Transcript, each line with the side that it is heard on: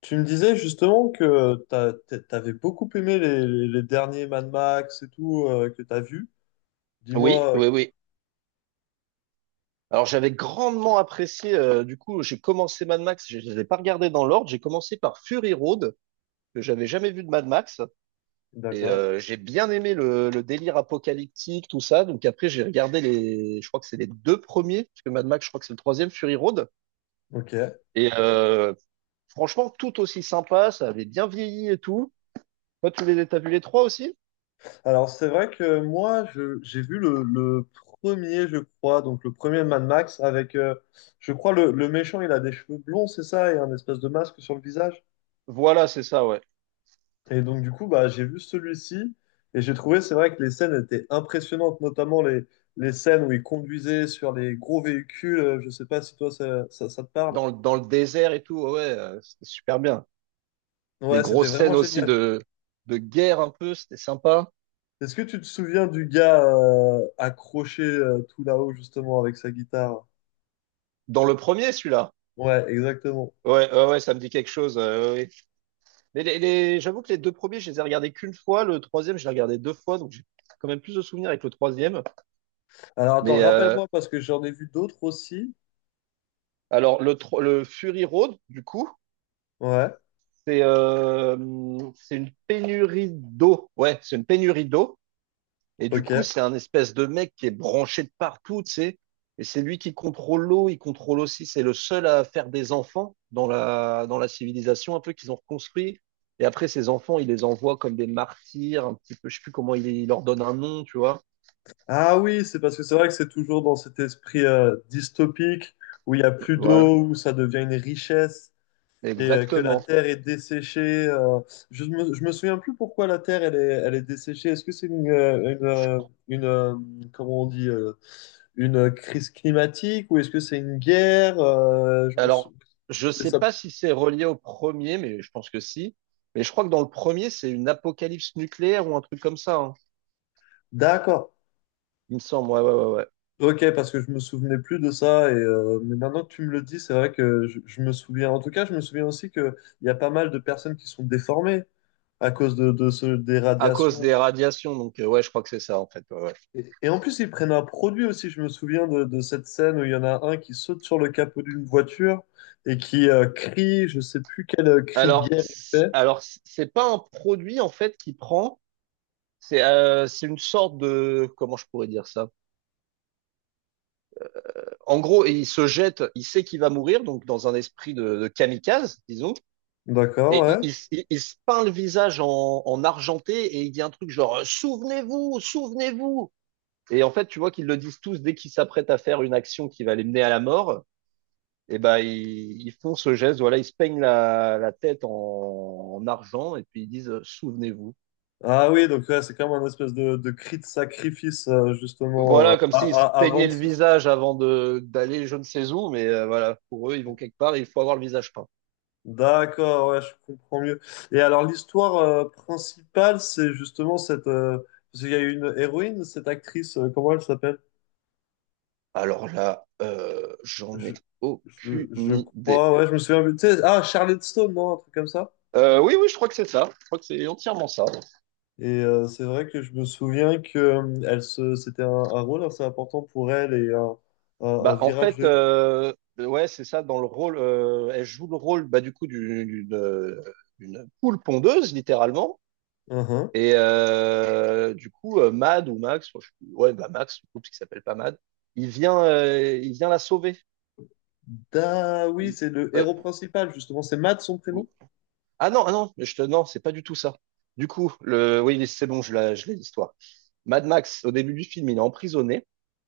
left: Tu me disais justement que t'avais beaucoup aimé les derniers Mad Max et tout que t'as vu.
right: Oui,
left: Dis-moi.
right: oui, oui. Alors j'avais grandement apprécié, du coup j'ai commencé Mad Max, je ne les ai pas regardés dans l'ordre, j'ai commencé par Fury Road, que j'avais jamais vu de Mad Max,
left: D'accord.
right: j'ai bien aimé le délire apocalyptique, tout ça, donc après j'ai regardé les, je crois que c'est les deux premiers, parce que Mad Max je crois que c'est le troisième, Fury Road,
left: Ok.
right: et euh, franchement tout aussi sympa, ça avait bien vieilli et tout. Toi tu les t'as vu les trois aussi?
left: Alors c'est vrai que j'ai vu le premier, je crois, donc le premier Mad Max avec, je crois le méchant, il a des cheveux blonds, c'est ça, et un espèce de masque sur le visage.
right: Voilà, c'est ça, ouais.
left: Et donc du coup bah j'ai vu celui-ci et j'ai trouvé c'est vrai que les scènes étaient impressionnantes, notamment les scènes où il conduisait sur les gros véhicules. Je sais pas si toi ça te parle.
right: Dans, dans le désert et tout, ouais, c'était super bien. Les
left: Ouais, c'était
right: grosses
left: vraiment
right: scènes aussi
left: génial.
right: de guerre un peu, c'était sympa.
left: Est-ce que tu te souviens du gars accroché tout là-haut justement avec sa guitare?
right: Dans le premier, celui-là.
left: Ouais, exactement.
right: Ouais, ouais, ouais, ça me dit quelque chose. Ouais, ouais. Mais les j'avoue que les deux premiers, je les ai regardés qu'une fois. Le troisième, je l'ai regardé deux fois, donc j'ai quand même plus de souvenirs avec le troisième.
left: Alors attends,
right: Mais euh,
left: rappelle-moi parce que j'en ai vu d'autres aussi.
right: alors, le le Fury Road, du coup,
left: Ouais,
right: c'est euh, c'est une pénurie d'eau. Ouais, c'est une pénurie d'eau. Et du
left: ok.
right: coup, c'est un espèce de mec qui est branché de partout, tu sais. Et c'est lui qui contrôle l'eau, il contrôle aussi. C'est le seul à faire des enfants dans la civilisation, un peu qu'ils ont reconstruit. Et après, ces enfants, il les envoie comme des martyrs, un petit peu, je sais plus comment il leur donne un nom, tu vois.
left: Ah oui, c'est parce que c'est vrai que c'est toujours dans cet esprit dystopique où il n'y a plus
right: Voilà,
left: d'eau, où ça devient une richesse. Et que la
right: exactement.
left: terre est desséchée. Je me souviens plus pourquoi la terre elle est desséchée. Est-ce que c'est
right: Je-
left: une, euh, comment on dit, une crise climatique ou est-ce que c'est une guerre?
right: alors, je
left: C'est
right: sais
left: ça.
right: pas si c'est relié au premier, mais je pense que si. Mais je crois que dans le premier, c'est une apocalypse nucléaire ou un truc comme ça, hein.
left: D'accord.
right: Il me semble, ouais, ouais, ouais, ouais.
left: Ok, parce que je me souvenais plus de ça et mais maintenant que tu me le dis, c'est vrai que je me souviens. En tout cas, je me souviens aussi que il y a pas mal de personnes qui sont déformées à cause des
right: À cause
left: radiations.
right: des radiations, donc ouais, je crois que c'est ça, en fait. Ouais, ouais.
left: Et en plus, ils prennent un produit aussi. Je me souviens de cette scène où il y en a un qui saute sur le capot d'une voiture et qui crie, je sais plus quel cri de
right: Alors,
left: guerre il
right: c'est-
left: fait.
right: alors c- c'est pas un produit en fait qu'il prend, c'est une sorte de, comment je pourrais dire ça? En gros, il se jette, il sait qu'il va mourir, donc dans un esprit de kamikaze, disons,
left: D'accord,
right: et
left: ouais.
right: il se peint le visage en, en argenté et il dit un truc genre souvenez-vous, souvenez-vous. Et en fait, tu vois qu'ils le disent tous dès qu'ils s'apprêtent à faire une action qui va les mener à la mort. Et ben ils font ce geste, voilà, ils se peignent la tête en, en argent et puis ils disent souvenez-vous.
left: Ah oui, donc ouais, c'est comme un espèce de cri de sacrifice, justement,
right: Voilà, comme s'ils se
left: avant
right: peignaient
left: de
right: le
left: se suicider.
right: visage avant de d'aller je ne sais où, mais voilà, pour eux, ils vont quelque part et il faut avoir le visage peint.
left: D'accord, ouais, je comprends mieux. Et alors, l'histoire principale, c'est justement cette parce qu'il y a une héroïne, cette actrice, comment elle s'appelle?
right: Alors là, j'en
left: Je,
right: ai aucune
left: je
right: idée.
left: crois, ouais, je me souviens plus. Tu sais, ah, Charlotte Stone, non? Un truc comme ça?
right: Oui, oui, je crois que c'est ça. Je crois que c'est entièrement ça.
left: Et c'est vrai que je me souviens que c'était un rôle assez important pour elle et un
right: Bah, en
left: virage
right: fait,
left: de.
right: ouais, c'est ça. Dans le rôle, elle joue le rôle, bah, du coup, d'une poule pondeuse, littéralement.
left: Uhum.
right: Du coup, Mad ou Max, enfin, ouais, bah Max, du coup, parce qu'il s'appelle pas Mad, il vient la sauver.
left: Da, oui,
right: Il-
left: c'est le
right: euh,
left: héros principal, justement. C'est Matt, son prénom?
right: Ah non, ah non, non, c'est pas du tout ça. Du coup, le, oui, c'est bon, je l'ai l'histoire. Mad Max, au début du film, il est emprisonné,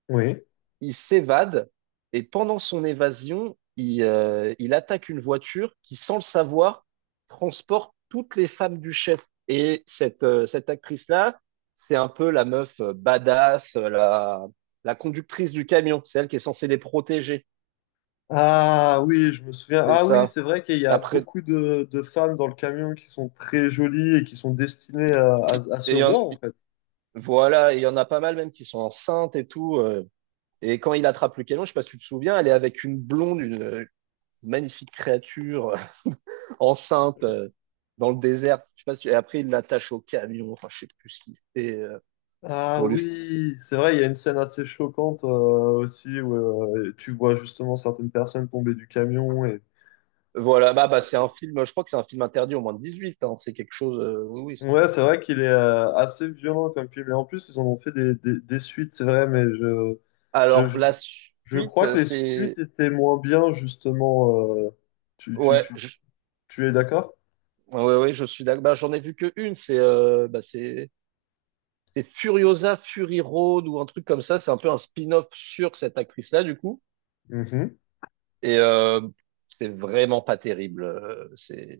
left: Oui.
right: il s'évade, et pendant son évasion, il attaque une voiture qui, sans le savoir, transporte toutes les femmes du chef. Et cette actrice-là, c'est un peu la meuf badass, la, la conductrice du camion. C'est elle qui est censée les protéger.
left: Ah oui, je me souviens.
right: C'est
left: Ah oui,
right: ça.
left: c'est vrai qu'il y a
right: Après,
left: beaucoup de femmes dans le camion qui sont très jolies et qui sont destinées à
right: et
left: ce
right: il y en-
left: roi, en fait.
right: voilà, et il y en a pas mal même qui sont enceintes et tout. Et quand il attrape le canon, je ne sais pas si tu te souviens, elle est avec une blonde, une magnifique créature enceinte dans le désert. Je sais pas si Et après, il l'attache au camion. Enfin, je sais plus ce qu'il fait
left: Ah
right: pour lui.
left: oui, c'est vrai, il y a une scène assez choquante aussi où tu vois justement certaines personnes tomber du camion et.
right: Voilà, bah, c'est un film, je crois que c'est un film interdit au moins de 18 ans. C'est quelque chose, oui, oui.
left: Ouais, c'est vrai qu'il est assez violent comme film. Et en plus, ils en ont fait des suites, c'est vrai, mais je,
right: Alors,
left: je,
right: la
left: je
right: suite,
left: crois que les suites
right: c'est,
left: étaient moins bien, justement. euh, tu, tu,
right: ouais,
left: tu,
right: je...
left: Tu es d'accord?
right: Ouais, ouais, je suis d'accord. Bah, j'en ai vu que une, c'est Furiosa Fury Road ou un truc comme ça. C'est un peu un spin-off sur cette actrice-là, du coup.
left: Mhm.
right: Et euh, c'est vraiment pas terrible. C'est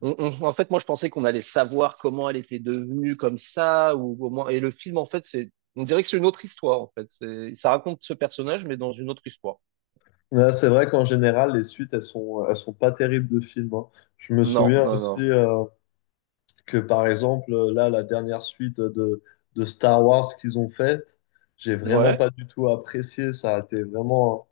right: en fait moi je pensais qu'on allait savoir comment elle était devenue comme ça ou au moins, et le film en fait c'est, on dirait que c'est une autre histoire en fait. C'est, ça raconte ce personnage mais dans une autre histoire.
left: Ouais, c'est vrai qu'en général, les suites, elles sont pas terribles de films, hein. Je me
right: Non,
left: souviens
right: non,
left: aussi.
right: non.
left: Que par exemple, là, la dernière suite de Star Wars qu'ils ont faite, j'ai vraiment
right: Ouais.
left: pas du tout apprécié. Ça a été vraiment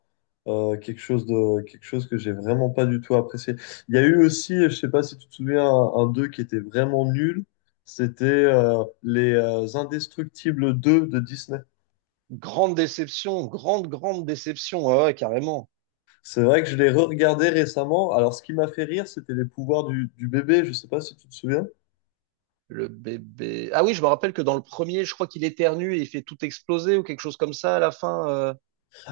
left: quelque chose quelque chose que j'ai vraiment pas du tout apprécié. Il y a eu aussi, je sais pas si tu te souviens, un 2 qui était vraiment nul. C'était les Indestructibles deux de Disney.
right: Grande déception, grande grande déception. Ouais, ouais, carrément.
left: C'est vrai que je l'ai re-regardé récemment. Alors, ce qui m'a fait rire, c'était les pouvoirs du bébé. Je sais pas si tu te souviens.
right: Le bébé. Ah oui, je me rappelle que dans le premier, je crois qu'il éternue et il fait tout exploser ou quelque chose comme ça à la fin.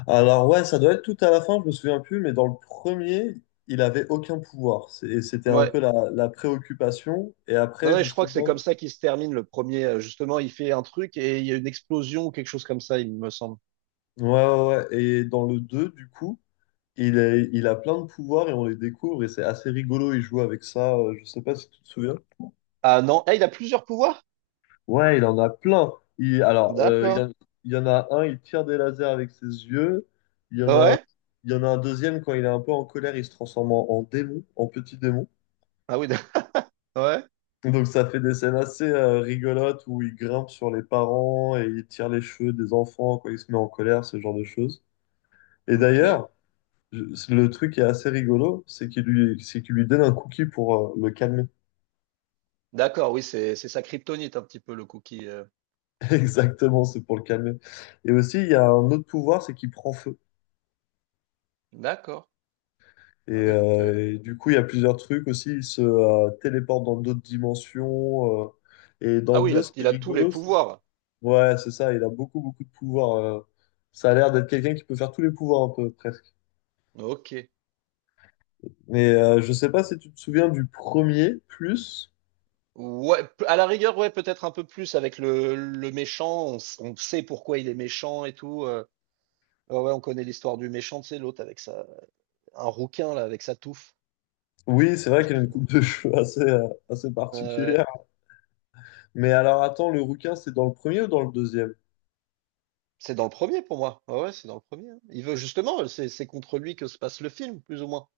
left: Alors ouais, ça doit être tout à la fin, je me souviens plus, mais dans le premier, il avait aucun pouvoir. Et c'était un
right: Ouais.
left: peu la préoccupation. Et
right: Non,
left: après,
right: non, je crois que c'est
left: justement,
right: comme ça qu'il se termine le premier. Justement, il fait un truc et il y a une explosion ou quelque chose comme ça, il me semble.
left: ouais. Et dans le 2, du coup, il a plein de pouvoirs et on les découvre et c'est assez rigolo. Il joue avec ça. Je sais pas si tu te souviens.
right: Ah non, ah, il a plusieurs pouvoirs?
left: Ouais, il en a plein. Il, alors, il y
right: D'accord.
left: en, Il y en a un, il tire des lasers avec ses yeux. Il y en a,
right: Ouais.
left: il y en a un deuxième, quand il est un peu en colère, il se transforme en démon, en petit démon.
right: Ah oui, d'ac- ouais.
left: Donc ça fait des scènes assez rigolotes où il grimpe sur les parents et il tire les cheveux des enfants quand il se met en colère, ce genre de choses. Et
right: Ok.
left: d'ailleurs, le truc qui est assez rigolo, c'est c'est qu'il lui donne un cookie pour le calmer.
right: D'accord, oui, c'est sa kryptonite un petit peu le cookie.
left: Exactement, c'est pour le calmer. Et aussi, il y a un autre pouvoir, c'est qu'il prend feu.
right: D'accord. Ah oui, donc
left: Et du coup, il y a plusieurs trucs aussi. Il se téléporte dans d'autres dimensions. Et dans
right: ah
left: le
right: oui,
left: 2, ce qui est
right: il a tous les
left: rigolo,
right: pouvoirs.
left: Ouais, c'est ça, il a beaucoup, beaucoup de pouvoir. Ça a l'air d'être quelqu'un qui peut faire tous les pouvoirs un peu, presque.
right: Ok.
left: Mais je sais pas si tu te souviens du premier, plus.
right: Ouais, à la rigueur, ouais, peut-être un peu plus avec le méchant. On sait pourquoi il est méchant et tout. Ouais, ouais, on connaît l'histoire du méchant, c'est l'autre avec sa, un rouquin là avec sa touffe.
left: Oui, c'est vrai qu'il a
right: Juste,
left: une coupe de cheveux assez, assez
right: euh,
left: particulière. Mais alors attends, le rouquin, c'est dans le premier ou dans le deuxième?
right: C'est dans le premier pour moi. Ouais, ouais, c'est dans le premier. Hein. Il veut justement, c'est contre lui que se passe le film, plus ou moins.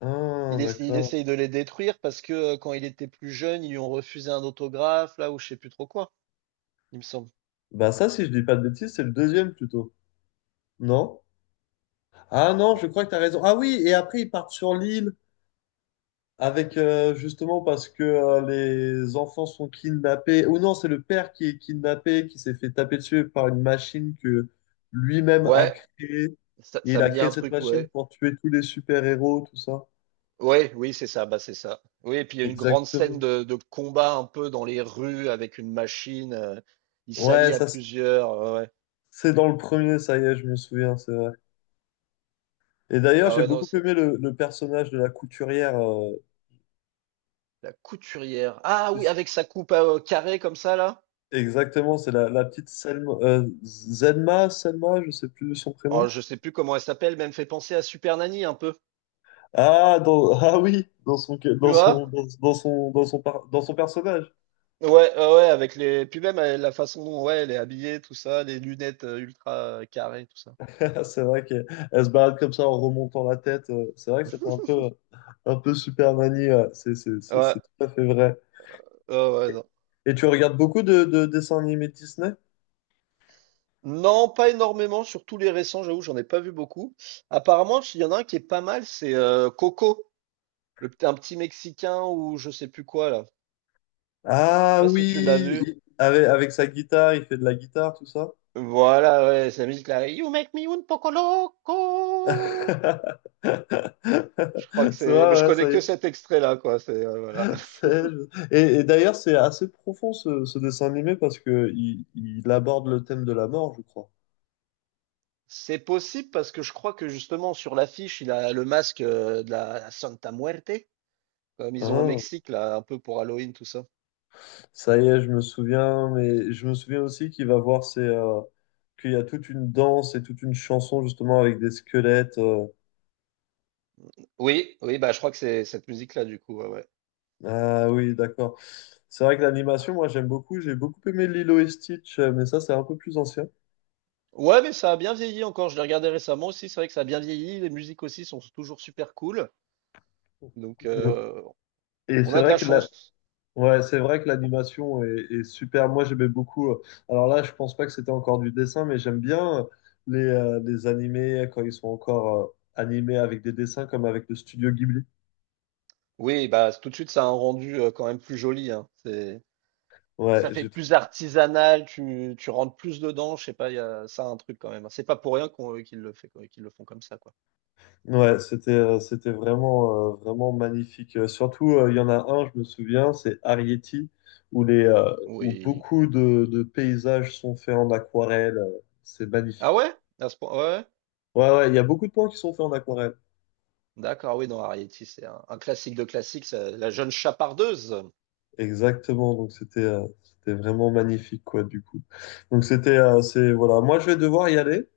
left: Ah,
right: Il
left: d'accord.
right: essaye de les détruire parce que quand il était plus jeune, ils lui ont refusé un autographe, là, ou je sais plus trop quoi, il me semble.
left: Bah ça, si je dis pas de bêtises, c'est le deuxième plutôt. Non? Ah non, je
right: Non.
left: crois que t'as raison. Ah oui, et après ils partent sur l'île. Avec justement parce que les enfants sont kidnappés, ou non, c'est le père qui est kidnappé, qui s'est fait taper dessus par une machine que lui-même a
right: Ouais,
left: créée. Et il
right: ça
left: a
right: me dit
left: créé
right: un
left: cette
right: truc,
left: machine
right: ouais.
left: pour tuer tous les super-héros, tout ça.
right: Ouais, oui, c'est ça, bah c'est ça. Oui, et puis il y a une grande scène
left: Exactement.
right: de combat un peu dans les rues avec une machine. Il
left: Ouais,
right: s'allie à
left: ça, c'est
right: plusieurs. Ouais. Ouais.
left: c'est dans le premier, ça y est, je me souviens, c'est vrai. Et d'ailleurs,
right: Ah
left: j'ai
right: ouais, non,
left: beaucoup
right: c'est
left: aimé le personnage de la couturière.
right: la couturière. Ah oui, avec sa coupe carrée comme ça, là.
left: Exactement, c'est la petite Selma, Selma, je sais plus son prénom.
right: Oh, je sais plus comment elle s'appelle, mais elle me fait penser à Super Nanny un peu.
left: Ah, ah oui, dans son,
right: Tu vois?
left: dans son, dans son, par- dans son personnage.
right: Ouais, ouais, ouais, avec les. Puis même la façon dont, ouais, elle est habillée, tout ça, les lunettes ultra carrées, tout ça.
left: C'est vrai qu'elle se balade comme ça en remontant la tête. C'est vrai que ça fait un peu Superman.
right: Ouais,
left: C'est tout à fait vrai.
right: ouais, ouais, non.
left: Et tu regardes beaucoup de dessins animés de Disney?
right: Non, pas énormément, sur tous les récents, j'avoue, j'en ai pas vu beaucoup. Apparemment, il y en a un qui est pas mal, c'est Coco, un petit Mexicain ou je sais plus quoi là. Je sais
left: Ah
right: pas si tu l'as
left: oui,
right: vu.
left: avec, avec sa guitare, il fait de la guitare, tout ça.
right: Voilà, ouais, c'est la musique là. You make me un poco
left: C'est
right: loco. Je crois que c'est. Mais je
left: vrai, ouais,
right: connais
left: ça y
right: que
left: est.
right: cet extrait là, quoi. C'est voilà.
left: Et d'ailleurs, c'est assez profond ce dessin animé parce que il aborde le thème de la mort, je crois.
right: C'est possible parce que je crois que justement sur l'affiche, il a le masque de la Santa Muerte, comme ils ont au
left: Hein,
right: Mexique, là, un peu pour Halloween, tout ça.
left: ça y est, je me souviens, mais je me souviens aussi qu'il va voir ses, qu'il y a toute une danse et toute une chanson justement avec des squelettes.
right: Oui, oui, bah je crois que c'est cette musique-là, du coup, ouais, ouais.
left: Ah oui, d'accord. C'est vrai que l'animation, moi, j'aime beaucoup. J'ai beaucoup aimé Lilo et Stitch, mais ça, c'est un peu plus ancien.
right: Ouais, mais ça a bien vieilli encore. Je l'ai regardé récemment aussi. C'est vrai que ça a bien vieilli. Les musiques aussi sont toujours super cool. Donc,
left: Et
right: on
left: c'est
right: a de la
left: vrai que là,
right: chance.
left: ouais, c'est vrai que l'animation est super. Moi, j'aimais beaucoup. Alors là, je pense pas que c'était encore du dessin, mais j'aime bien les animés quand ils sont encore animés avec des dessins, comme avec le studio Ghibli.
right: Oui, bah tout de suite, ça a un rendu quand même plus joli, hein. C'est,
left: Ouais,
right: ça fait
left: j'ai
right: plus
left: trouvé.
right: artisanal. Tu rentres plus dedans. Je sais pas, il y a, ça a un truc quand même. C'est pas pour rien qu'on, qu'ils le font comme ça, quoi.
left: Ouais, c'était c'était vraiment vraiment magnifique. Surtout, il y en a un, je me souviens, c'est Arrietty, où les où
right: Oui.
left: beaucoup de paysages sont faits en aquarelle. C'est
right: Ah
left: magnifique.
right: ouais? À ce point, ouais. Ouais.
left: Ouais, ouais, il y a beaucoup de plans qui sont faits en aquarelle.
right: D'accord, ah oui, non, Arrietty, c'est un classique de classique, ça- la jeune chapardeuse.
left: Exactement, donc c'était c'était vraiment magnifique quoi du coup. Donc c'était c'est voilà, moi je vais devoir y aller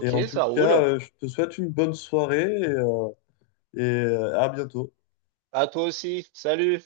left: et en tout
right: ça
left: cas
right: roule.
left: je te souhaite une bonne soirée et à bientôt.
right: À toi aussi. Salut.